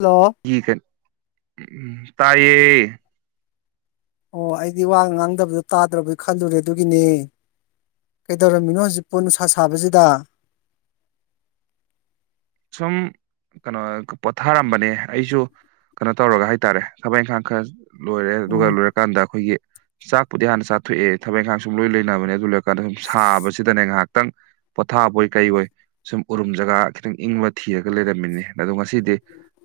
hello ꯏꯒ ꯎ ꯇꯥꯏꯌꯦ ꯑꯣ ꯑꯩꯗꯤ ꯋꯥꯒ ꯉꯥꯡꯗꯕꯗꯣ ꯇꯥꯗ꯭ꯔꯕꯕꯣꯏ ꯈꯜꯂꯨꯔꯦ ꯑꯗꯨꯒꯤꯅꯦ ꯀꯩꯗꯧꯔꯝꯃꯤꯅꯣ ꯍꯧꯖꯤꯛ ꯄꯣ ꯅꯨꯡꯁꯥ ꯁꯥꯕꯁꯤꯗ ꯁꯨꯝ ꯀꯩꯅꯣ ꯄꯣꯊꯥꯔꯝꯕꯅꯦ ꯑꯩꯁꯨ ꯀꯩꯅꯣ ꯇꯧꯔꯒ ꯍꯥꯏꯇꯥꯔꯦ ꯊꯕꯛ ꯏꯪꯈꯥꯡ ꯈꯔ ꯂꯣꯏꯔꯦ ꯑꯗꯨꯒ ꯎꯝ ꯂꯣꯏꯔꯀꯥꯟꯗ ꯑꯩꯈꯣꯏꯒꯤ ꯆꯥꯛꯄꯨꯗꯤ ꯍꯥꯟꯅ ꯆꯥꯊꯣꯛꯑꯦ ꯊꯕꯛ ꯏꯪꯈꯥꯡ ꯁꯨꯝ ꯂꯣꯏ ꯂꯩꯅꯕꯅꯦ ꯑꯗꯨ ꯂꯣꯏ ꯀꯗꯨꯝ ꯁꯥꯕꯁꯤꯗꯅꯦ ꯉꯥꯏꯍꯥꯛꯇꯪ ꯄꯣꯊꯥꯕꯣꯏ ꯀꯩꯋꯣꯏ ꯁꯨꯝ ꯎꯔꯨꯝ ꯖꯒꯥ ꯈꯤꯇꯪ ꯏꯪꯕ ꯊꯤꯔꯒ ꯂꯩꯔꯝꯃꯤꯅꯤ ꯑꯗꯣ ꯉꯁꯤꯗꯤ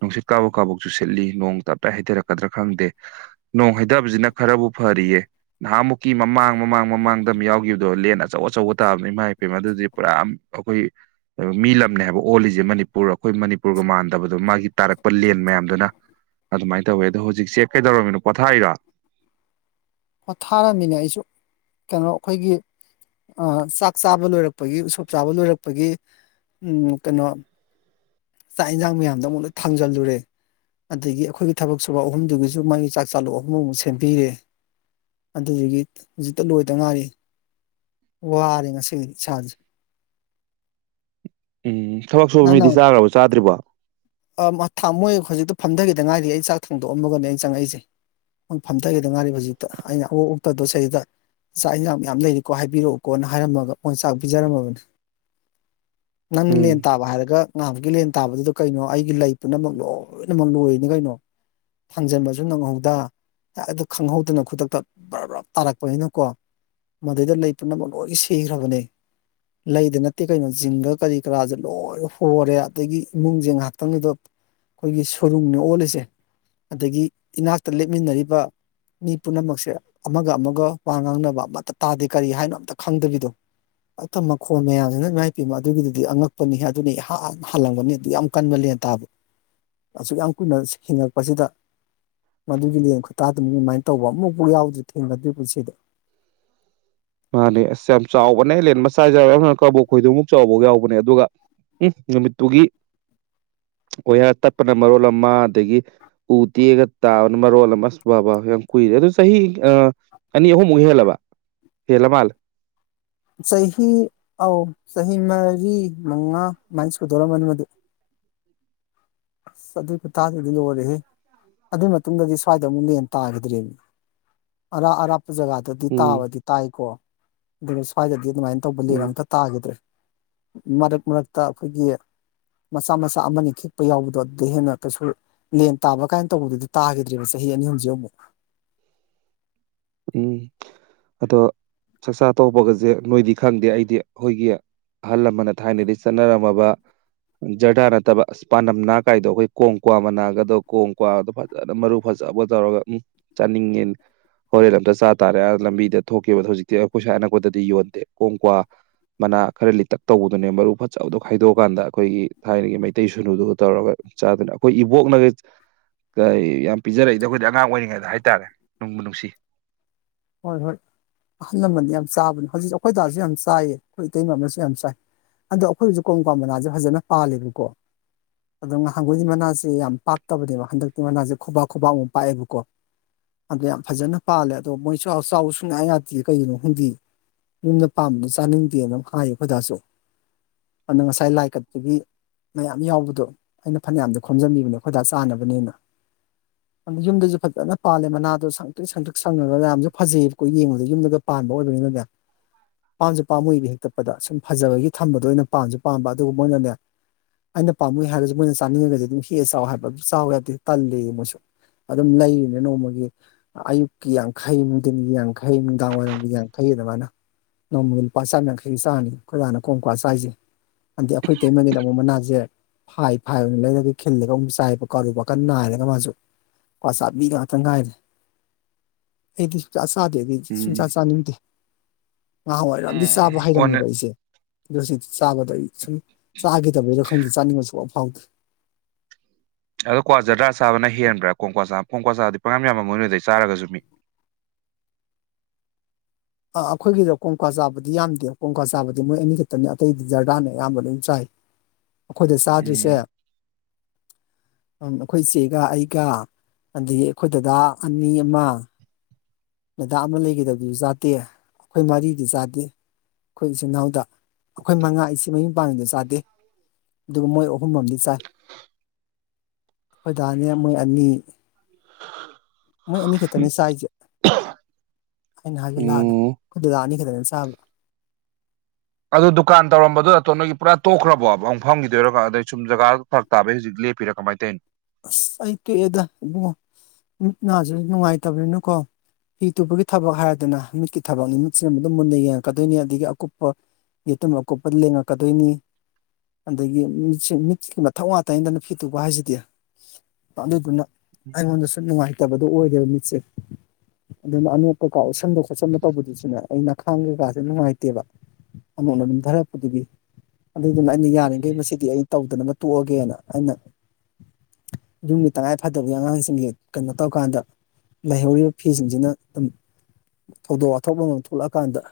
ꯅꯨꯡꯁꯤꯠ ꯀꯥꯕꯣꯛ ꯀꯥꯕꯣꯛ ꯆꯨ ꯁꯤꯠꯂꯤ ꯅꯣꯡ ꯇꯞꯇꯥꯏ ꯍꯩꯗꯔꯛꯀꯗ꯭ꯔꯥ ꯈꯪꯗꯦ ꯅꯣꯡ ꯍꯩꯗꯕꯁꯤꯅ ꯈꯔꯕꯨ ꯐꯔꯤꯌꯦ ꯅꯍꯥꯟꯃꯨꯛꯀꯤ ꯃꯃꯥꯡ ꯃꯃꯥꯡ ꯃꯃꯥꯡꯗ ꯑꯃ ꯌꯥꯎꯈꯤꯕꯗꯣ ꯂꯦꯟ ꯑꯆꯧ ꯑꯆꯧꯕ ꯇꯥꯕꯅꯤ ꯏꯃꯥꯏꯄꯦꯝꯃ ꯑꯗꯨꯗꯤ ꯄꯨꯔꯥ ꯑꯩꯈꯣꯏ ꯑ ꯃꯤ ꯂꯝꯅꯦ ꯍꯥꯏꯕꯨ ꯑꯣꯜꯂꯤꯖꯦ ꯃꯅꯤꯄꯨꯔ ꯑꯩꯈꯣꯏ ꯃꯅꯤꯄꯨꯔꯒ ꯃꯥꯟꯗꯕꯗꯣ ꯃꯥꯒꯤ ꯇꯥꯔꯛꯄ ꯂꯦꯟ ꯃꯌꯥꯝꯗꯨꯅ ꯑꯗꯨꯃꯥꯏ ꯇꯧꯋꯦ ꯑꯗꯣ ꯍꯧꯖꯤꯛꯁꯦ ꯀꯩꯗꯧꯔꯝꯃꯤꯅꯣ ꯄꯣꯊꯥꯔꯤꯔꯣ ꯄꯣꯠꯊꯥꯔꯝꯃꯤꯅꯦ ꯑꯩꯁꯨ ꯀꯩꯅꯣ ꯑꯩꯈꯣꯏꯒꯤ ꯑ ꯆꯥꯛ ꯆꯥꯕ ꯂꯣꯏꯔꯛꯄꯒꯤ ꯎꯁꯣꯞ ꯆꯥꯕ ꯂꯣꯏꯔꯛꯄꯒꯤ ꯎꯝ ꯀꯩꯅꯣ ꯆꯥꯛ ꯏꯟꯖꯥꯡ ꯃꯌꯥꯝꯗꯣ ꯑꯃꯨꯛ ꯂꯣꯏ ꯊꯥꯡꯖꯜꯂꯨꯔꯦ ꯑꯗꯒꯤ ꯑꯩꯈꯣꯏꯒꯤ ꯊꯕꯛ ꯁꯨꯕ ꯑꯍꯨꯝꯗꯨꯒꯤꯁꯨ ꯃꯥꯒꯤ ꯆꯥꯛ ꯆꯥꯂꯨꯛ ꯑꯍꯨꯝ ꯑꯃꯨꯛ ꯁꯦꯝꯕꯤꯔꯦ ꯑꯗꯨꯗꯨꯒꯤ ꯍꯧꯖꯤꯛꯇ ꯂꯣꯏꯗ ꯉꯥꯏꯔꯤ ꯋꯥꯔꯦ ꯉꯁꯤꯒꯤ ꯏꯁꯥꯖꯦ ꯎꯝ ꯊꯕꯛ ꯁꯨꯕ ꯃꯤꯗꯤ ꯆꯥꯒ꯭ꯔꯕ ꯆꯥꯗ꯭ꯔꯤꯕꯣ ꯑ ꯃ ꯊꯥꯡ ꯃꯣꯏ ꯍꯧꯖꯤꯛꯇ ꯐꯝꯗꯒꯤꯗ ꯉꯥꯏꯔꯤ ꯑꯩ ꯆꯥꯛ ꯊꯥꯡꯗꯣꯛꯑꯝꯒꯅꯦ ꯑꯩꯅ ꯆꯪꯉꯛꯏꯁꯦ ꯐꯝꯗꯒꯤꯗ ꯉꯥꯔꯤ ꯍꯧꯖꯤꯛꯇ ꯑꯩꯅ ꯑꯋꯣꯛ ꯑꯣꯛꯇꯗꯣ ꯁꯩꯗ ꯆꯥꯛ ꯏꯟꯖꯥꯡ ꯃꯌꯥꯝ ꯂꯩꯔꯤꯀꯣ ꯍꯥꯏꯕꯤꯔꯛꯎꯀꯣꯅ ꯍꯥꯏꯔꯝꯃꯒ ꯃꯣꯏ ꯆꯥꯛ ꯄꯤꯖꯔꯝꯃꯕꯅꯦ [inaudible] ꯅꯪꯅ ꯎꯝ ꯂꯦꯟ ꯇꯥꯕ ꯍꯥꯏꯔꯒ ꯉꯍꯥꯟꯃꯨꯛꯀꯤ ꯂꯦꯟ ꯇꯥꯕꯗ ꯑꯗꯨ ꯀꯩꯅꯣ ꯑꯩꯒꯤ ꯂꯩ ꯄꯨꯝꯅꯃꯛ ꯂꯣꯏꯅꯃꯛ ꯂꯣꯏꯔꯤꯅꯤ ꯀꯩꯅꯣ ꯊꯥꯡꯖꯟꯕꯁꯨ ꯅꯪꯍꯧꯗ ꯑꯗꯣ ꯈꯪꯍꯧꯗꯅ ꯈꯨꯗꯛꯇ ꯕ꯭ꯔꯞ ꯕ꯭ꯔꯞ ꯇꯥꯔꯛꯄꯅꯤꯅꯀꯣ ꯃꯗꯩꯗ ꯂꯩ ꯄꯨꯝꯅꯃꯛ ꯂꯣꯏ ꯁꯤꯈ꯭ꯔꯕꯅꯦ ꯂꯩꯗ ꯅꯠꯇꯦ ꯀꯩꯅꯣ ꯖꯤꯡꯒ ꯀꯔꯤ ꯀꯔꯥꯁꯦ ꯂꯣꯏ ꯑꯣꯔꯦ ꯑꯗꯒꯤ ꯏꯃꯨꯡꯁꯦ ꯉꯍꯥꯛꯇꯪꯅꯤꯗꯣ ꯑꯩꯈꯣꯏꯒꯤ ꯁꯣꯔꯨꯡꯅꯦ ꯑꯣꯜꯂꯤꯁꯦ ꯑꯗꯒꯤ ꯏꯅꯥꯛꯇ ꯂꯦꯞꯃꯤꯟꯅꯔꯤꯕ ꯃꯤ ꯄꯨꯝꯅꯃꯛꯁꯦ ꯑꯃꯒ ꯑꯃꯒ ꯋꯥ ꯉꯥꯡꯅꯕ ꯑꯃꯠꯇ ꯇꯥꯗꯦ ꯀꯔꯤ ꯍꯥꯏꯅꯣ ꯑꯝꯇ ꯈꯪꯗꯕꯤꯗꯣ ꯑ ꯇ ꯃꯈꯣꯜ ꯃꯌꯥꯝꯖꯤꯅ ꯏꯃꯥꯏꯄꯦꯝꯃ ꯑꯗꯨꯒꯤꯗꯨꯗꯤ ꯑꯉꯛꯄꯅꯤ ꯍꯦ ꯑꯗꯨꯅꯤ ꯏꯍ ꯍꯍ ꯍꯜꯥꯂꯝꯒꯅꯤ ꯑꯗꯨ ꯌꯥꯝ ꯀꯟꯕ ꯂꯦꯟ ꯇꯥꯕ ꯑꯁꯨꯛ ꯌꯥꯝ ꯀꯨꯏꯅ ꯍꯤꯡꯉꯛꯄꯁꯤꯗ ꯃꯗꯨꯒꯤ ꯂꯦꯟ ꯈꯨꯇꯥ ꯑꯗꯨꯝ ꯑꯗꯨꯃꯥꯏꯅ ꯇꯧꯕ ꯑꯃꯨꯛꯐꯥꯎ ꯌꯥꯎꯗ꯭ꯔꯤ ꯊꯦꯡꯅꯗ꯭ꯔꯤ ꯄꯨꯟꯁꯤꯗ ꯃꯥꯅꯦ ꯑꯁ ꯌꯥꯝ ꯆꯥꯎꯕꯅꯦ ꯂꯦꯟ ꯃꯆꯥ [unintelligible] ꯀꯕꯣꯛꯈꯣꯏꯗꯣꯝꯃꯨꯛ ꯆꯥꯎꯕꯒ ꯌꯥꯎꯕꯅꯦ ꯑꯗꯨꯒ ꯎꯝ ꯅꯨꯃꯤꯠꯇꯨꯒꯤ ꯑꯣꯏꯌꯥꯔ ꯇꯠꯄꯅ ꯃꯔꯣꯜ ꯑꯃ ꯑꯗꯒꯤ ꯎ ꯇꯦꯛꯑꯒ ꯇꯥꯕꯅ ꯃꯔꯣꯜ ꯑꯃ ꯑꯁ ꯕꯥ ꯕꯥ ꯌꯥꯝ ꯀꯨꯏꯔꯦ ꯑꯗꯨ ꯆꯍꯤ ꯑꯥ ꯑꯅꯤ ꯑꯍꯨꯝꯃꯨꯛ ꯍꯦꯜꯂꯕ ꯍꯦꯜꯂꯃꯥꯜꯂꯦ ꯆꯍꯤ ꯑꯧ ꯆꯍꯤ ꯃꯔꯤ ꯃꯉꯥ ꯑꯗꯨꯃꯥꯏ ꯁꯨꯗꯣꯔꯝꯅꯤ ꯃꯗꯨ ꯑꯁ ꯑꯗꯨꯏ ꯈꯨꯇꯥꯗꯨꯗꯤ ꯂꯣꯏꯔꯦꯍꯦ ꯑꯗꯨꯏ ꯃꯇꯨꯡꯗꯗꯤ ꯁ꯭ꯋꯥꯏꯗ ꯑꯃꯨꯛ ꯂꯦꯟ ꯇꯥꯒꯤꯗ꯭ꯔꯦꯃꯤ ꯑꯔꯥꯞ ꯑꯔꯥꯞꯄ ꯖꯒꯥꯗꯗꯤ ꯎꯝ ꯇꯥꯕꯗꯤ ꯇꯥꯏꯀꯣ ꯑꯗꯨꯒ ꯁ꯭ꯋꯥꯏꯗꯗꯤ ꯑꯗꯨꯃꯥꯏ ꯇꯧꯕ ꯂꯦꯟ ꯎꯝ ꯑꯝꯇ ꯇꯥꯒꯤꯗ꯭ꯔꯦ ꯃꯔꯛ ꯃꯔꯛꯇ ꯑꯩꯈꯣꯏꯒꯤ ꯃꯆꯥ ꯃꯆꯥ ꯑꯃꯅꯤ ꯈꯤꯛ ꯄ ꯌꯥꯎꯕꯗꯣ ꯑꯗꯨꯗꯩ ꯍꯦꯟꯅ ꯀꯩꯁꯨ ꯂꯦꯟ ꯇꯥꯕ ꯀꯥꯏꯅ ꯇꯧꯕꯗꯨꯗꯤ ꯇꯥꯒꯤꯗ꯭ꯔꯦꯕ ꯆꯍꯤ ꯑꯅꯤ ꯑꯍꯨꯝꯖꯦ ꯑꯃꯨꯛ ꯎꯝ ꯑꯗꯣ ꯆꯥꯛꯆꯥ ꯇꯣꯛꯄꯒꯖꯦ ꯅꯣꯏꯗꯤ ꯈꯪꯗꯦ ꯑꯩꯗꯤ ꯑꯩꯈꯣꯏꯒꯤ ꯑꯍꯜ ꯂꯃꯟꯅ ꯊꯥꯏꯅꯗꯤ ꯆꯠꯅꯔꯝꯃꯕ ꯖꯔꯗꯥ ꯅꯠꯇꯕ ꯄꯥꯟꯅꯝ ꯅꯥ ꯀꯥꯏꯗꯣ ꯑꯩꯈꯣꯏ ꯀꯣꯡ ꯀ꯭ꯋꯥ ꯃꯅꯥꯒꯗꯣ ꯀꯣꯡ ꯀ꯭ꯋꯥꯒꯗꯣ ꯐꯖꯅ ꯃꯔꯨ ꯐꯖꯕ ꯇꯧꯔꯒ ꯎꯝ ꯆꯥꯅꯤꯡꯉꯦ ꯍꯣꯔꯦꯟ ꯑꯝꯇ ꯆꯥ ꯇꯥꯔꯦ ꯑ ꯂꯝꯕꯤꯗ ꯊꯣꯛꯈꯤꯕꯗ ꯍꯧꯖꯤꯛꯇꯤ ꯑꯩꯈꯣꯏ ꯁꯥꯏ ꯑꯅꯛꯄꯗꯗꯤ ꯌꯣꯟꯗꯦ ꯀꯣꯡ ꯀ꯭ꯋꯥ ꯃꯅꯥ ꯈꯔ ꯂꯤꯇꯛ ꯇꯧꯕꯗꯨꯅꯦ ꯃꯔꯨ ꯐꯖꯕꯗꯣ ꯈꯥꯏꯗꯣꯛꯑꯀꯥꯟꯗ ꯑꯩꯈꯣꯏꯒꯤ ꯊꯥꯏꯅꯒꯤ ꯃꯩꯇꯩ ꯁꯨꯅꯨꯗꯨꯒ ꯇꯧꯔꯒ ꯆꯥꯗꯅ ꯑꯩꯈꯣꯏ ꯏꯕꯣꯛꯅꯒ ꯀ ꯌꯥꯝ ꯄꯤꯖꯔꯛꯏꯗ ꯑꯩꯈꯣꯏꯗꯤ ꯑꯉꯥꯡ ꯑꯣꯏꯔꯤꯉꯩꯗ ꯍꯥꯏꯇꯥꯔꯦ ꯅꯨꯡꯕꯨ ꯅꯨꯡꯁꯤ ꯍꯣꯏ ꯍꯣꯏ ꯑꯍꯜ ꯂꯃꯟ ꯌꯥꯝ ꯆꯥꯕꯅꯤ ꯍꯧꯖꯤꯛ ꯑꯩꯈꯣꯏ ꯗꯥꯖꯨ ꯌꯥꯝ ꯆꯥꯏꯌꯦ ꯑꯩꯈꯣꯏ ꯏꯇꯩꯃ ꯑꯃꯁꯨ ꯌꯥꯝ ꯆꯥꯏ ꯑꯗꯣ ꯑꯩꯈꯣꯏ ꯍꯧꯤꯛ ꯀꯣꯝ ꯀ꯭ꯋꯥ ꯃꯅꯥꯖꯦ ꯐꯖꯅ ꯄꯥꯜꯂꯤꯕꯀꯣ ꯑꯗꯣ ꯉꯍꯥꯟꯒꯩꯗꯤ ꯃꯅꯥꯁꯦ ꯌꯥꯝ ꯄꯥꯛꯇꯕꯅꯦꯕ ꯍꯟꯗꯛꯇꯤ ꯃꯅꯥꯖꯦ ꯈꯨꯕꯥꯛ ꯈꯨꯕꯥꯛ ꯃꯨꯛ ꯄꯥꯛꯑꯦꯕꯀꯣ ꯑꯗꯣ ꯌꯥꯝ ꯐꯖꯅ ꯄꯥꯜꯂꯦ ꯑꯗꯣ ꯃꯣꯏ ꯆꯥꯎ ꯆꯥꯎ ꯁꯨꯡꯌꯥ ꯌꯥꯗꯦ ꯀꯩꯒꯤꯅꯣ ꯈꯪꯗꯤꯌꯦ ꯌꯨꯝꯗ ꯄꯥꯝꯕꯗꯨ ꯆꯥꯅꯤꯡꯗꯦꯅ ꯍꯥꯏ ꯑꯩꯈꯣꯏꯗꯥꯁꯨ ꯑꯗꯨ ꯉꯁꯥꯏ ꯂꯥꯏ ꯀꯠꯄꯒꯤ ꯃꯌꯥꯝ ꯌꯥꯎꯕꯗꯣ ꯑꯩꯅ ꯐꯅꯌꯥꯝꯗꯤ ꯈꯣꯝꯖꯟꯕꯤꯕꯅꯦ ꯑꯩꯈꯣꯏꯗꯥ ꯆꯥꯅꯕꯅꯦꯅ ꯑꯗꯨ ꯌꯨꯝꯗꯖꯨ ꯐꯖꯅ ꯄꯥꯜꯂꯦ ꯃꯅꯥꯗꯣ ꯁꯪꯇ꯭ꯔꯤꯛ ꯁꯪꯇ꯭ꯔꯤꯛ ꯁꯪꯉꯒ ꯃꯌꯥꯝꯖꯨ ꯐꯖꯩꯕꯀꯣ ꯌꯦꯡꯕꯗ ꯌꯨꯝꯗꯒ ꯄꯥꯟꯕ ꯑꯣꯏꯕꯅꯤꯅꯅꯦ ꯄꯥꯝꯖꯨ ꯄꯥꯝꯃꯨꯏꯕ ꯍꯦꯛꯇꯠꯄꯗ ꯁꯨꯝ ꯐꯖꯕꯒꯤ ꯊꯝꯕꯗꯣ ꯑꯣꯏꯅ ꯄꯥꯝꯖꯨ ꯄꯥꯝꯕ ꯑꯗꯨꯒ ꯃꯣꯏꯅꯅꯦ ꯑꯩꯅ ꯄꯥꯝꯃꯨꯏ ꯍꯥꯏꯔꯖꯨ ꯃꯣꯏꯅ ꯆꯥꯅꯤꯡꯉꯒꯗꯤ ꯑꯗꯨꯝ ꯍꯦꯛꯑꯥ ꯆꯥꯎ ꯍꯥꯏꯕ ꯑꯗꯨ ꯆꯥꯎ ꯌꯥꯗꯦ ꯇꯜꯂꯦꯌꯦ ꯃꯣꯏꯁꯨ ꯑꯗꯨꯝ ꯂꯩꯔꯤꯅꯦ ꯅꯣꯡꯃꯒꯤ ꯑꯌꯨꯛꯀꯤ ꯌꯥꯡꯈꯩꯃꯨꯛ ꯅꯨꯡꯗꯤꯟꯒꯤ ꯌꯥꯡꯈꯩ ꯅꯨꯡꯗꯥꯡꯋꯥꯏꯔꯝꯒꯤ ꯌꯥꯡꯈꯩ ꯑꯗꯨꯃꯥꯏꯅ ꯅꯣꯡꯃꯒꯤ ꯂꯨꯄꯥ ꯆꯥꯝ ꯌꯥꯡꯈꯩꯒꯤ ꯆꯥꯡꯅꯤ ꯑꯩꯈꯣꯏꯗꯥꯅ ꯀꯣꯡꯀ꯭ꯋꯥ ꯆꯥꯏꯖꯦ ꯑꯗꯤ ꯑꯩꯈꯣꯏ ꯏꯇꯩꯃꯒꯤꯅ ꯑꯃꯨꯛ ꯃꯅꯥꯖꯦ ꯐꯥꯏ ꯐꯥꯏ ꯑꯣꯏꯅ ꯂꯩꯔꯒ ꯈꯤꯜꯂꯒ ꯑꯃꯨꯛ ꯆꯥꯏꯕ [unintelligible] ꯀꯟ ꯅꯥꯏꯔꯒ ꯃꯥꯖꯨ ꯀ꯭ꯋꯥ ꯆꯥꯕꯤ ꯉꯥꯛꯇ ꯉꯥꯏꯔꯦ [inaudible] ꯑꯩꯗꯤ ꯁꯨꯡꯆꯥ ꯆꯥꯗꯦ ꯑꯗꯨꯗꯤ ꯁꯨꯡꯆꯥ ꯎꯝ ꯆꯥꯅꯤꯡꯗꯦ ꯉꯍꯥꯟꯋꯥꯏꯔꯣꯝꯗꯤ ꯆꯥꯕ ꯎꯝ ꯑꯣꯟꯅ ꯍꯩꯔꯝꯃꯦꯕ ꯑꯩꯖꯦ ꯑꯗꯣ ꯍꯨꯖꯤꯛꯇꯤ ꯆꯥꯕꯗꯣ ꯑꯩ ꯁꯨꯝ ꯆꯥꯒꯤꯗꯕꯩꯔ ꯈꯪꯗꯦ ꯆꯥꯅꯤꯡꯕ ꯁꯨꯡꯐꯥꯎ ꯐꯥꯎꯗꯦ ꯑꯗꯣ ꯀ꯭ ꯋꯥ ꯖ꯭ꯔꯗꯥ ꯆꯥꯕꯅ ꯍꯦꯟꯕ꯭ꯔ ꯀꯣꯡꯀ꯭ꯋꯥ ꯆꯥ ꯀꯣꯡꯀ꯭ꯋꯥ ꯆꯥꯕꯗꯤ ꯄꯪꯌꯥꯝ‌ ꯌꯥꯝꯉꯝꯃꯣꯏ ꯅꯣꯏꯗꯩ ꯆꯥꯔꯒꯖꯨ ꯃꯤ ꯑ ꯑꯩꯈꯣꯏꯒꯤꯔꯣ ꯀꯣꯡꯀ꯭ꯋꯥ ꯆꯥꯕꯗꯤ ꯌꯥꯝꯗꯦ ꯀꯣꯡꯀ꯭ꯋꯥ ꯆꯥꯕꯗꯤ ꯃꯣꯏ ꯑꯅꯤ ꯈꯛꯇꯅꯤ ꯑꯇꯩꯗꯤ ꯖꯔꯗꯥꯅ ꯑꯌꯥꯝꯕ ꯂꯣꯏ ꯆꯥꯏ [inaudible] ꯑꯈꯣꯏꯗ ꯆꯥꯗ꯭ꯔꯤꯁꯦ ꯎꯝ ꯑꯩꯈꯣꯏ ꯆꯦꯒ ꯑꯩꯒ ꯑꯗꯒꯤ ꯑꯩꯈꯣꯏ ꯗꯗꯥ ꯑꯅꯤ ꯑꯃ ꯗꯗꯥ ꯑꯃ ꯂꯩꯒꯤꯗꯕꯗꯨꯖꯩ ꯆꯥꯗꯦ ꯑꯩꯈꯣꯏ ꯃꯔꯤꯗꯤ ꯆꯥꯗꯦ ꯑꯩꯈꯣꯏ ꯏꯆꯤꯜ ꯏꯅꯥꯎꯗ ꯑꯩꯈꯣꯏ ꯃꯉꯥ ꯏꯆꯦ ꯃꯌꯨꯝ ꯄꯥꯟꯒꯤꯕꯗꯣ ꯆꯥꯗꯦ ꯑꯗꯨꯒ ꯃꯣꯏ ꯑꯍꯨꯝꯑꯃꯗꯤ ꯆꯥꯏ ꯑꯩꯈꯣꯏꯗꯥꯅꯦ ꯃꯣꯏ ꯑꯅꯤ [unintelligible] ꯃꯣꯏ ꯑꯅꯤꯈꯛꯇꯅꯦ ꯆꯥꯏꯖꯦ ꯑꯩꯅ ꯍꯥꯏꯗꯣ ꯂꯥꯜꯂꯦ ꯎꯝ ꯑꯩꯈꯣꯏ ꯗꯗꯥ ꯑꯅꯤ ꯈꯛꯇꯅꯦ ꯆꯥꯕ ꯑꯗꯨ ꯗꯨꯀꯥꯟ ꯇꯧꯔꯝꯕꯗꯣ ꯅꯇꯣꯟꯗꯒꯤ ꯄꯨꯔꯥ ꯇꯣꯛꯈ꯭ꯔꯕꯣ ꯑꯃꯨꯛ ꯐꯝꯒꯤꯗꯨꯏꯔꯣ ꯖꯒꯥꯗ ꯐꯔꯛ ꯇꯥꯕꯩ ꯍꯧꯖꯤꯛ ꯂꯦꯄꯤꯔ ꯀꯃꯥꯏ ꯇꯧꯏꯅꯣ ꯑꯁ ꯑꯩ ꯇꯣꯛꯑꯦꯗ ꯏꯕꯨꯡꯉꯣ ꯃꯤꯠ ‌ꯅꯁꯨ ꯅꯨꯡꯉꯥꯏꯇꯕꯅꯤꯅꯀꯣ ꯐꯤ ꯇꯨꯕꯒꯤ ꯊꯕꯛ ꯍꯥꯏꯔꯦꯗꯅ ꯃꯤꯠꯀꯤ ꯊꯕꯛꯅꯤꯃꯤꯨꯠꯁꯤꯅ ꯑꯗꯨꯝ ꯃꯨꯟꯅ ꯌꯦꯡꯉꯛꯀꯗꯣꯏꯅꯤ ꯑꯗꯒꯤ ꯑꯀꯨꯞꯄ ꯌꯦꯇꯨꯝ ꯑꯀꯨꯞꯄꯗ ꯂꯦꯡꯉꯛꯀꯗꯣꯏꯅꯤ ꯑꯗꯒꯤ ꯃꯤꯠ ꯃꯤꯠꯀꯤ ꯃꯊꯛ ꯉꯇꯅꯤꯗꯅ ꯐꯤ ꯇꯨꯕ ꯍꯥꯏꯁꯤꯗꯤ ꯑꯗꯨꯗꯨꯅ ꯑꯩꯉꯣꯟꯗꯁꯨ ꯅꯨꯡꯉꯥꯏꯇꯕꯗꯣ ꯑꯣꯏꯔꯦꯕ ꯃꯤꯠꯁꯦ ꯑꯗꯨꯅ ꯑꯅꯣꯛ ꯀꯩꯀꯥ ꯎꯠꯁꯟꯗ ꯈꯣꯠꯁꯟꯕ ꯇꯧꯕꯗꯨꯁꯨꯅꯦ ꯑꯩ ꯅꯈꯥꯡ ꯀꯩꯀꯥꯥꯁꯦ ꯅꯨꯡꯉꯥꯏꯇꯦꯕ ꯑꯇꯣꯞꯄ ꯅꯝꯊꯔꯛꯄꯒꯤ ꯑꯗꯨꯏꯗꯨꯅ ꯑꯩꯅ ꯌꯥꯔꯤꯈꯩ ꯃꯁꯤꯗꯤ ꯑꯩ ꯇꯧꯗꯅꯕ ꯇꯣꯛꯑꯒꯦꯅ ꯑꯩꯅ ꯌꯨꯝꯒꯤ ꯇꯉꯥꯏ ꯐꯗꯕꯒꯤ ꯑꯉꯥꯡꯁꯤꯡ ꯀꯩꯅꯣ ꯇꯧꯀꯥꯟꯗ ꯂꯩꯍꯧꯔꯤꯕ ꯐꯤꯁꯤꯡꯁꯤꯅ ꯑꯗꯨꯝ ꯊꯧꯗꯣꯛ ꯋꯥꯊꯣꯛ ꯑꯃꯃꯝ ꯊꯣꯛꯂꯛꯑꯀꯥꯟꯗ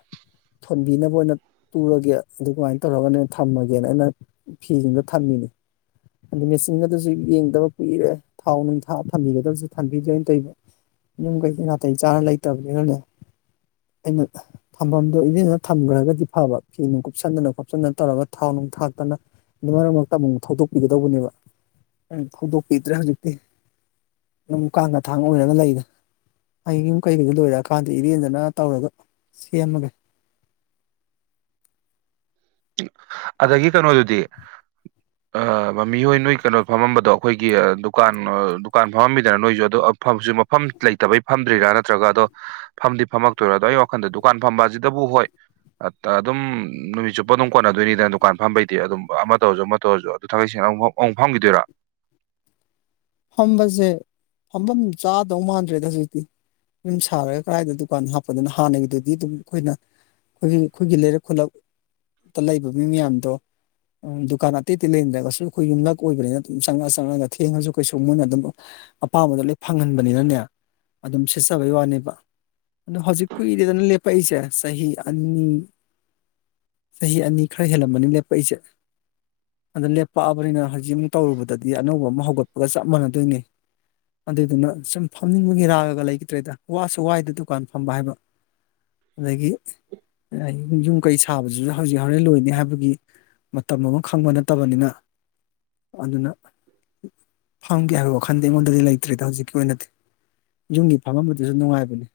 ꯊꯣꯟꯕꯤꯅꯕ ꯑꯣꯏꯅ ꯇꯨꯔꯒꯦ ꯑꯗꯨꯃꯥꯏꯅ ꯇꯧꯔꯒꯅꯦ ꯊꯝꯃꯒꯦꯅ ꯑꯩꯅ ꯐꯤꯜꯁꯤꯡꯗꯣ ꯊꯝꯃꯤꯅꯦ ꯑꯗꯨꯗ ꯃꯦꯆꯤꯟꯒ ꯑꯗꯨꯁꯨꯡ ꯊꯕ ꯀꯨꯏꯔꯦ ꯊꯥꯎ ꯅꯨꯡꯊꯥ ꯊꯝꯕꯤꯒꯗꯕꯁꯨ ꯊꯝꯕꯤꯗ꯭ꯔꯦꯅ ꯇꯧꯏꯕ ꯌꯨꯝ ꯀꯩꯁꯨ ꯅꯥꯇꯩ ꯆꯥꯅ ꯂꯩꯇꯕꯅꯤꯅꯅꯦ ꯑꯩꯅ ꯊꯝꯐꯝꯗꯣ ꯏꯔꯦꯟꯖꯅ ꯊꯝꯈ꯭ꯔꯒꯗꯤ ꯐꯕ ꯐꯤ ꯅꯨꯡ ꯀꯨꯞꯁꯟꯗꯅ ꯈꯣꯞꯆꯗꯅ ꯇꯧꯔꯒ ꯊꯥꯎ ꯅꯨꯡ ꯊꯥꯛꯇꯅ ꯃꯔꯛ ꯃꯔꯛꯇ ꯑꯃꯨꯛ ꯊꯧꯗꯣꯛꯄꯤꯒꯗꯧꯕꯅꯦꯕ ꯎꯝ ꯍꯧꯗꯣꯛꯄꯤꯗ꯭ꯔꯦ ꯍꯧꯖꯤꯛꯇꯤ ꯅꯝ ꯀꯥꯡꯒ ꯊꯥꯡ ꯑꯣꯏꯔꯒ ꯂꯩꯔꯦ ꯑꯩ ꯌꯨꯝ ꯀꯩꯀꯩꯗ ꯂꯣꯏꯔꯛꯑꯀꯥꯟꯗ ꯏꯔꯦꯟꯖꯅ ꯇꯧꯔꯒ ꯁꯦꯝꯃꯒꯦ ꯑꯗꯒꯤ ꯀꯩꯅꯣꯗꯨꯗꯤ ꯑꯥ ꯃꯥꯃꯤꯍꯣꯏ ꯅꯣꯏ ꯀꯩꯅꯣ ꯐꯝꯃꯝꯕꯗꯣ ꯑꯩꯈꯣꯏꯒꯤ ꯗꯨꯀꯥꯟ ꯗꯨꯀꯥꯟ ꯐꯝꯃꯝꯕꯤꯗꯅ ꯅꯣꯏꯁꯨ ꯑꯗꯣꯁꯨ ꯃꯐꯝ ꯂꯩꯇꯕꯩ ꯐꯝꯗ꯭ꯔꯤꯔꯥ ꯅꯠꯇ꯭ꯔꯒ ꯑꯗꯣ ꯐꯝꯗꯤ ꯐꯝꯃꯛꯇꯣꯏꯔ ꯑꯗꯣ ꯑꯩ ꯋꯥꯈꯜꯗ ꯗꯨꯀꯥꯟ ꯐꯝꯕꯁꯤꯗꯕꯨ ꯍꯣꯏ ꯑꯗꯨꯝ ꯅꯨꯃꯤꯠ ꯆꯨꯞ ꯄꯣ ꯑꯗꯨꯝ ꯀꯣꯟꯅꯗꯣꯏꯅꯤꯅ ꯗꯨꯀ ꯐꯝꯕꯩ ꯑꯗꯨꯝ ꯑꯃ ꯇꯧꯔꯁꯨ ꯑꯃ ꯇꯧꯔꯁꯨ ꯑꯗꯨ ꯊꯥꯛꯩ ꯁ ꯑꯃ ꯑꯃꯨꯛ ꯐꯪꯈꯤꯗꯣꯏꯔꯣ ꯐꯝꯕꯁꯦ ꯐꯝꯐꯝ ꯆꯥꯗꯧ ꯃꯥꯟꯗ꯭ꯔꯦꯗ ꯍꯧꯖꯤꯛꯇꯤ ꯌꯨꯝ ꯁꯥꯔꯒ ꯀꯗꯥꯏꯗ ꯗꯨꯀꯥꯟꯗ ꯍꯥꯞꯄꯗꯨꯅ ꯍꯥꯟꯅꯒꯤꯗꯨꯗꯤ ꯑꯗꯨꯝ ꯑꯩꯈꯣꯏꯅ ꯑꯩꯈꯣꯏꯒꯤ ꯑꯩꯈꯣꯏꯒꯤ ꯂꯩꯔꯛ ꯈꯨꯂꯛꯛꯇ ꯂꯩꯕ ꯃꯤ ꯃꯌꯥꯝꯗꯣ ꯎꯝ ꯗꯨꯀꯥꯟ ꯑꯇꯩ ꯑꯇꯩ ꯂꯩꯔꯝꯗ꯭ꯔꯒꯁꯨ ꯑꯩꯈꯣꯏ ꯌꯨꯝꯂꯛ ꯑꯣꯏꯕꯅꯤꯅ ꯑꯗꯨꯝ ꯆꯪꯉ ꯆꯪꯉꯒ ꯊꯦꯡꯉꯁꯨ ꯑꯩꯈꯣꯏꯁꯨ ꯃꯣꯏꯅ ꯑꯗꯨꯝ ꯑꯄꯥꯝꯕꯗ ꯂꯣꯏ ꯐꯪꯍꯟꯕꯅꯤꯅꯅꯦ ꯑꯗꯨꯝ ꯁꯤꯠꯆꯕꯩ ꯋꯥꯅꯦꯕ ꯑꯗꯣ ꯍꯧꯖꯤꯛ ꯀꯨꯏꯔꯦꯗꯅ ꯂꯦꯞꯄꯛꯏꯁꯦ ꯆꯍꯤ ꯑꯅꯤ ꯆꯍꯤ ꯑꯅꯤ ꯈꯔ ꯍꯦꯜꯂꯝꯕꯅꯤ ꯂꯦꯞꯄꯛꯏꯁꯦ ꯑꯗꯨ ꯂꯦꯞꯄꯛꯑꯕꯅꯤꯅ ꯍꯧꯖꯤꯛ ꯌꯨꯝ ꯇꯧꯔꯨꯕꯗꯗꯤ ꯑꯅꯧꯕ ꯑꯃ ꯍꯧꯒꯠꯄꯒ ꯆꯞ ꯃꯥꯟꯅꯗꯣꯏꯅꯤ ꯑꯗꯨꯏꯗꯨꯅ ꯁꯨꯝ ꯐꯝꯅꯤꯡꯕꯒꯤ ꯔꯥꯒ ꯂꯩꯈꯤꯗ꯭ꯔꯦꯗ ꯋꯥꯁꯨ ꯋꯥꯏꯗ ꯗꯨꯀꯥꯟ ꯐꯝꯕ ꯍꯥꯏꯕ ꯑꯗꯒꯤ ꯌꯨꯝ ꯌꯨꯝ ꯀꯩ ꯁꯥꯕꯕꯁꯤꯁꯨ ꯍꯧꯖꯤꯛ ꯍꯣꯔꯦꯟ ꯂꯣꯏꯅꯤ ꯍꯥꯏꯕꯒꯤ ꯃꯇꯝ ꯑꯃ ꯈꯪꯕ ꯅꯠꯇꯕꯅꯤꯅ ꯑꯗꯨꯅ ꯐꯝꯒꯦ ꯍꯥꯏꯕ ꯋꯥꯈꯟꯗꯤ ꯑꯩꯉꯣꯟꯗꯗꯤ ꯂꯩꯇ꯭ꯔꯤꯗ ꯍꯧꯖꯤꯛꯀꯤ ꯑꯣꯏꯅꯗꯤ ꯌꯨꯝꯒꯤ ꯐꯝꯝꯕꯗꯨꯁꯨ ꯅꯨꯡꯉꯥꯏꯕꯅꯤ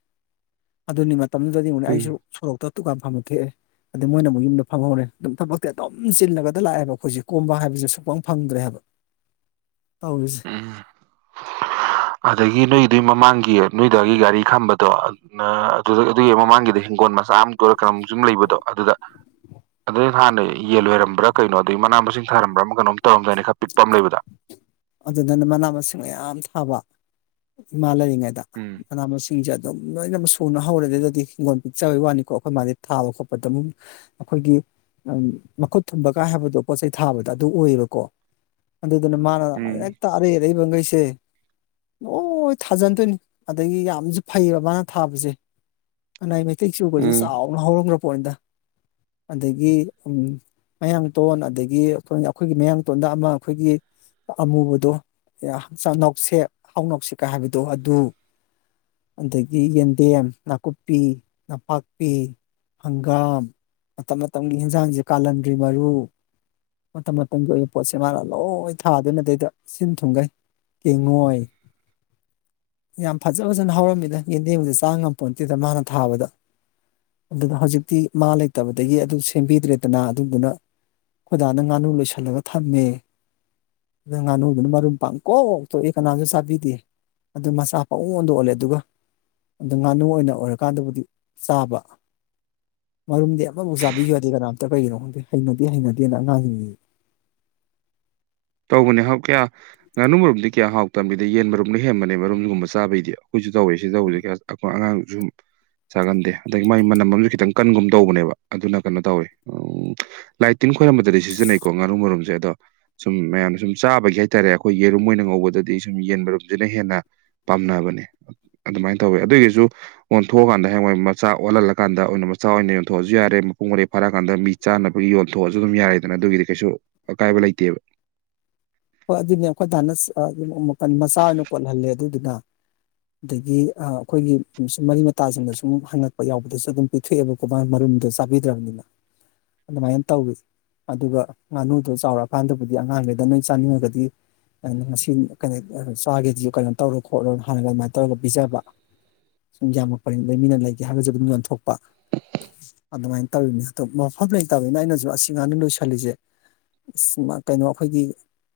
ꯑꯗꯨꯅꯤ ꯃꯇꯝꯗꯨꯗꯗꯤ ꯑꯃꯨꯛꯅꯦ ꯑꯩꯁꯨ ꯎꯝ ꯁꯣꯔꯣꯛꯇ ꯗꯨꯀꯥꯟ ꯐꯝꯕ ꯊꯣꯛꯑꯦ ꯑꯗꯩ ꯃꯣꯏꯅ ꯑꯃꯨꯛꯨ ꯐꯝꯍꯧꯔꯦ ꯑꯗꯨꯝ ꯊꯕꯛꯇꯤ ꯑꯗꯨꯝ ꯆꯤꯜꯂꯒꯗ ꯂꯥꯛꯑꯦꯕ ꯑꯩꯈꯣꯏꯁꯦ ꯀꯣꯝꯕ ꯍꯥꯏꯕꯁꯤ ꯁꯨꯛꯄꯪ ꯐꯪꯗ꯭ꯔꯦ ꯍꯥꯏꯕ ꯇꯧꯔꯤꯁꯦ ꯎꯝ ꯑꯗꯒꯤ ꯅꯣꯏꯗꯨ ꯃꯃꯥꯡꯒꯤ ꯅꯣꯏꯒꯤ ꯗꯥꯒꯤ ꯒꯥꯔꯤ ꯈꯝꯕꯗꯣ ꯑꯗꯨꯗ ꯑꯗꯨꯒꯤ ꯃꯃꯥꯡꯒꯤꯗ ꯍꯤꯡꯒꯣꯜ ꯃꯆꯥ ꯑꯃ ꯇꯔ ꯀꯩꯅꯣꯝ ꯁꯨꯝ ꯂꯩꯕꯗꯣ ꯑꯗꯨꯗ ꯑꯗꯩ ꯍꯥꯟꯅ ꯌꯦꯟ ꯂꯣꯏꯔꯝꯕ꯭ꯔꯥ ꯀꯩꯅꯣ ꯑꯗꯗꯒꯤ ꯃꯅꯥ ꯃꯁꯤꯡ ꯊꯥꯔꯝꯕ꯭ꯔꯥ ꯀꯩꯅꯣꯝ ꯇꯧꯔꯝꯗꯥꯏꯅꯦ ꯈꯔ ꯄꯤꯛꯄ ꯑꯃ ꯂꯩꯕꯗ ꯑꯗꯨꯗꯨꯅ ꯃꯅꯥ ꯃꯁꯤꯡ ꯃꯌꯥꯝ ꯊꯥꯕ ꯏꯃꯥ ꯂꯩꯔꯤꯉꯩꯗ ꯎꯝ ꯃꯅꯥ ꯃꯁꯤꯡꯁꯦ ꯑꯗꯨꯝ ꯂꯣꯏꯅꯃꯛ ꯁꯨꯅ ꯍꯧꯔꯦ ꯑꯗꯨꯗꯗꯤ ꯍꯤꯡꯒꯣꯜ ꯄꯤꯛꯆꯕꯒꯤ ꯋꯥꯅꯤꯀꯣ ꯑꯩꯈꯣꯏ ꯃꯥꯗꯤ ꯊꯥꯕ ꯈꯣꯠꯄꯗ ꯑꯗꯨꯝ ꯑꯩꯈꯣꯏꯒꯤ ꯃꯈꯨꯠ ꯊꯨꯝꯕꯒꯥꯏ ꯍꯥꯏꯕꯗꯣ ꯄꯣꯠꯆꯩ ꯊꯥꯕꯗ ꯑꯗꯨ ꯑꯣꯏꯌꯦꯕꯀꯣ ꯑꯗꯨꯗꯨꯅ ꯃꯥꯅ ꯎꯝ ꯍꯦꯛꯇ ꯑꯔꯩ ꯑꯔꯩꯕ ꯒꯩꯁꯦ ꯂꯣꯏ ꯊꯥꯖꯟꯗꯣꯏꯅꯤ ꯑꯗꯒꯤ ꯌꯥꯝꯁꯨ ꯐꯩꯌꯦꯕ ꯃꯥꯅ ꯊꯥꯕꯖꯦ ꯀꯅꯥꯏ ꯃꯩꯇꯩ ꯆꯨꯒꯖꯦ ꯎꯝ ꯆꯥꯎꯅ ꯍꯧꯔꯝꯒ꯭ꯔ ꯄꯣꯠꯅꯤꯗ ꯑꯗꯒꯤ ꯎꯝ ꯃꯌꯥꯡꯇꯣꯟ ꯑꯗꯒꯤ ꯑꯈꯣꯏ ꯑꯩꯈꯣꯏꯒꯤ ꯃꯌꯥꯡꯇꯣꯟꯗ ꯑꯃ ꯑꯩꯈꯣꯏꯒꯤ ꯑꯃꯨꯕꯗꯣ ꯌꯥ ꯆꯥ ꯅꯥꯎꯁꯦꯞ ꯍꯥꯎ ꯅꯥꯎꯁꯦꯞꯀ ꯍꯥꯏꯕꯗꯣ ꯑꯗꯨ ꯑꯗꯒꯤ ꯌꯦꯟꯗꯦꯝ ꯅꯥꯀꯨꯞꯄꯤ ꯅꯄꯥꯛꯄꯤ ꯍꯪꯒꯥꯝ ꯃꯇꯝ ꯃꯇꯝꯒꯤ ꯍꯤꯟꯖꯥꯡꯁꯦ ꯀꯥꯂꯟꯗ꯭ꯔꯤ ꯃꯔꯨ ꯃꯇꯝ ꯃꯇꯝꯒꯤ ꯑꯣꯏꯕ ꯄꯣꯠꯁꯦ ꯃꯥꯅ ꯂꯣꯏ ꯊꯥꯗꯣꯢꯅꯦ ꯑꯗꯩꯗ ꯁꯤꯟ ꯊꯨꯡꯒꯩ ꯀꯦꯡꯉꯣꯏ ꯌꯥꯝ ꯐꯖ ꯐꯖꯅ ꯍꯧꯔꯝꯃꯤꯗ ꯌꯦꯟꯗꯦꯝꯖꯨ ꯆꯥ ꯉꯝꯄꯣꯟꯇꯦꯗ ꯃꯥꯅ ꯊꯥꯕꯗ ꯑꯗꯨꯗ ꯍꯧꯖꯤꯛꯇꯤ ꯃꯥ ꯂꯩꯇꯕꯗꯒꯤ ꯑꯗꯨ ꯁꯦꯝꯕꯤꯗ꯭ꯔꯦꯗꯅ ꯑꯗꯨꯗꯨꯅ ꯈꯣꯏ ꯗꯥꯅ ꯉꯥꯅꯨ ꯂꯣꯏꯁꯜꯂꯒ ꯊꯝꯃꯦ ꯅꯉꯥꯟꯅꯨꯗꯨꯅ ꯃꯔꯨꯝ ꯄꯪꯀꯣꯛ ꯀꯣꯛꯏ ꯀꯅꯥꯁꯨ ꯆꯥꯕꯤꯗꯦ ꯑꯗꯨ ꯃꯆꯥ ꯄꯑꯣꯟꯗ ꯑꯣꯜꯂꯦ ꯑꯗꯨꯒ ꯑꯗꯨ ꯉꯥꯅꯨ ꯑꯣꯏꯅ ꯑꯣꯏꯔꯀꯥꯟꯗꯕꯨꯗꯤ ꯆꯥꯕ ꯃꯔꯨꯝꯗꯤ ꯑꯃꯐꯧ ꯆꯥꯕꯤꯌꯨ ꯌꯥꯗꯦ ꯀꯅꯥꯝꯇ ꯀꯩꯒꯤꯅꯣ ꯈꯪꯗꯦ ꯍꯩꯅꯗꯦ ꯍꯩꯅꯗꯦꯅ ꯑꯉꯥꯡꯁꯤꯡꯁꯤ ꯇꯧꯕꯅꯦ ꯍꯥꯎ ꯀ꯭ꯌꯥ ꯉꯥꯅꯨ ꯃꯔꯨꯝꯗꯤ ꯀ꯭ꯌꯥ ꯍꯥꯎ ꯇꯝꯅꯤꯗ ꯌꯦꯟ ꯃꯔꯨꯝꯅ ꯍꯦꯟꯕꯅꯦ ꯃꯔꯨꯝꯒꯨꯝꯕ ꯆꯥꯕꯩꯗꯤ ꯈꯣꯏꯖꯨ ꯇꯧꯋꯦ ꯁꯤ ꯇꯧꯕꯖꯦ ꯀ꯭ꯌꯥ ꯑꯈꯣꯏ ꯑꯉꯥꯡ ꯖꯨꯝ ꯆꯥꯒꯟꯗꯦ ꯑꯗꯒꯤ ꯃꯥꯒꯤ ꯃꯅꯝ ꯑꯃꯖꯨ ꯈꯤꯇꯪ ꯀꯟꯒꯨꯝ ꯇꯧꯕꯅꯦꯕ ꯑꯗꯨꯅ ꯀꯅꯣ ꯇꯧꯋꯤ ꯑꯪ ꯂꯥꯏꯇꯤꯟ ꯈꯣꯏꯔꯝꯕꯗꯗꯤ ꯁꯤꯖꯟꯅꯩꯀꯣ ꯉꯥꯅꯨ ꯃꯔꯨꯝꯖꯦ ꯑꯗꯣ ꯁꯨꯝ ꯃꯌꯥꯝꯅ ꯁꯨꯝ ꯆꯥꯕꯒꯤ ꯍꯥꯏꯇꯥꯔꯦ ꯑꯩꯈꯣꯏ ꯌꯦꯔꯨꯝ ꯑꯣꯏꯅ ꯉꯧꯕꯗꯗꯤ ꯁꯨꯝ ꯌꯦꯟ ꯃꯔꯨꯝꯖꯤꯅ ꯍꯦꯟꯅ ꯄꯥꯝꯅꯕꯅꯦ ꯑꯗꯨꯃꯥꯏꯅ ꯇꯧꯋꯦ ꯑꯗꯨꯒꯩꯖꯨ ꯑꯣꯟꯊꯣꯛꯑꯀꯥꯟꯗ ꯍ꯭ꯌꯦꯡꯋꯥꯢ ꯃꯆꯥ ꯑꯣꯜꯍꯜꯂꯀꯥꯟꯗ ꯑꯣꯏꯅ ꯃꯆꯥ ꯑꯣꯏꯅ ꯌꯣꯟꯊꯣꯛꯑꯖꯨ ꯌꯥꯔꯦ ꯃꯄꯨꯡ ꯃꯔꯩ ꯐꯥꯔꯛꯑꯀꯥꯟꯗ ꯃꯤ ꯆꯥꯅꯕꯒꯤ ꯌꯣꯟꯊꯣꯛꯑꯖꯨ ꯑꯗꯨꯝ ꯌꯥꯔꯦꯗꯅ ꯑꯗꯨꯒꯤꯗꯤ ꯀꯩꯁꯨ ꯑꯀꯥꯏꯕ ꯂꯩꯇꯦꯕ ꯍꯣꯏ ꯑꯗꯨꯅꯦ ꯑꯩꯈꯣꯏ ꯗꯥꯅ ꯆꯥ ꯑꯗꯨꯝ ꯃꯆꯥ ꯑꯣꯏꯅ ꯀꯣꯠꯍꯜꯂꯦ ꯑꯗꯨꯗꯨꯅ ꯑꯗꯒꯤ ꯑꯥ ꯑꯈꯣꯏꯒꯤ ꯁꯨꯝ ꯃꯔꯤ ꯃꯇꯥꯁꯤꯡꯗ ꯁꯨꯝ ꯍꯪꯉꯛꯄ ꯌꯥꯎꯕꯗꯁꯨ ꯗꯨꯝ ꯄꯤꯊꯣꯛꯑꯦꯕꯀꯣ ꯃꯥ ꯃꯔꯨꯝꯗꯣ ꯆꯥꯕꯤꯗ꯭ꯔꯝꯅꯤꯅ ꯑꯗꯨꯃꯥꯏꯅ ꯇꯧꯋꯤ ꯑꯗꯨꯒ ꯉꯥꯅꯨꯗꯨ ꯆꯥꯎꯔꯛꯑꯀꯥꯟꯗꯕꯨꯗꯤ ꯑꯉꯥꯡꯈꯩꯗ ꯅꯣꯏ ꯆꯥꯅꯤꯡꯉꯒꯗꯤ ꯉꯁꯤ ꯀꯩꯅꯣ ꯆꯥꯒꯦꯗꯨ ꯀꯩꯅꯣ ꯇꯧꯔꯣ ꯈꯣꯠꯂꯣ ꯍꯥꯢꯔꯒ ꯑꯗꯨꯃꯥꯏꯅ ꯇꯧꯔꯒ ꯄꯤꯖꯕ ꯁꯨꯝ ꯌꯥꯝꯃꯛꯄꯅꯤ ꯑꯗꯩ ꯃꯤꯅ ꯂꯩꯒꯦ ꯍꯥꯏꯒꯁꯨ ꯑꯗꯨꯝ ꯌꯣꯟꯊꯣꯛꯄ ꯑꯗꯨꯃꯥꯏꯅ ꯇꯧꯔꯤꯅꯤ ꯑꯗꯣ ꯃꯐꯝ ꯂꯩꯇꯝꯅꯤꯅ ꯑꯩꯅꯖꯨ ꯑꯁꯤ ꯉꯥꯅꯨ ꯂꯣꯏꯁꯜꯂꯤꯖꯦ ꯁꯤ ꯃꯥ ꯀꯩꯅꯣ ꯑꯈꯣꯏꯒꯤ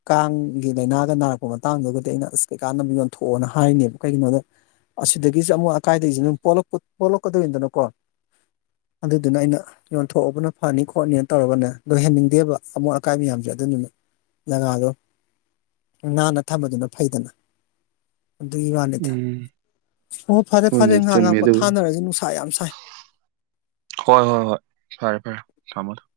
ꯀꯥꯡꯒꯤ ꯂꯩꯅꯥꯒ ꯅꯥꯔꯛꯄ ꯃꯇꯥꯡꯗꯨꯒꯗꯤ ꯑꯩꯅ ꯑꯁ ꯀꯩꯀꯥꯟꯅꯝ ꯌꯣꯟꯊꯣꯛꯑꯣꯅ ꯍꯥꯏꯅꯦꯕ ꯀꯩꯒꯤꯅꯣꯗ ꯑꯁꯤꯗꯒꯤꯖꯨ ꯑꯃꯨꯛ ꯑꯀꯥꯏꯗꯒꯤꯖꯨ ꯗꯨꯝ ꯄꯣꯛꯂꯛ ꯄꯣꯛꯂꯛꯀꯗꯣꯏꯅꯤꯗꯅꯀꯣ ꯑꯗꯨꯗꯨꯅ ꯑꯩꯅ ꯌꯣꯟꯊꯣꯛꯑꯕꯅ ꯐꯅꯤ ꯈꯣꯠꯅꯤꯅ ꯇꯧꯔꯒꯅꯦ ꯂꯣꯏꯍꯟꯅꯤꯡꯗꯦꯕ ꯑꯃꯣꯠ ꯑꯀꯥꯏ ꯃꯌꯥꯝꯖꯦ ꯑꯗꯨꯗꯨꯅ ꯖꯒꯥꯥꯗꯣ ꯅꯥꯟꯅ ꯊꯝꯕꯗꯨꯅ ꯐꯩꯗꯅ ꯑꯗꯨꯒꯤ ꯋꯥꯅꯤꯗ ꯎꯝ ꯑꯣ ꯐꯔꯦ ꯐꯔꯦ ꯍꯣꯏꯅꯦ ꯉꯍꯥꯛ ꯆꯨꯝꯃꯦ ꯉꯍꯥꯛ ꯑꯗꯨꯕꯨ ꯄꯣꯊꯅꯔꯖꯤ ꯅꯨꯡꯁꯥ ꯌꯥꯝ ꯁꯥꯏ ꯍꯣꯏ ꯍꯣꯏ ꯍꯣꯏ ꯐꯔꯦ ꯐꯔꯦ ꯊꯝꯃꯣ ꯊꯝ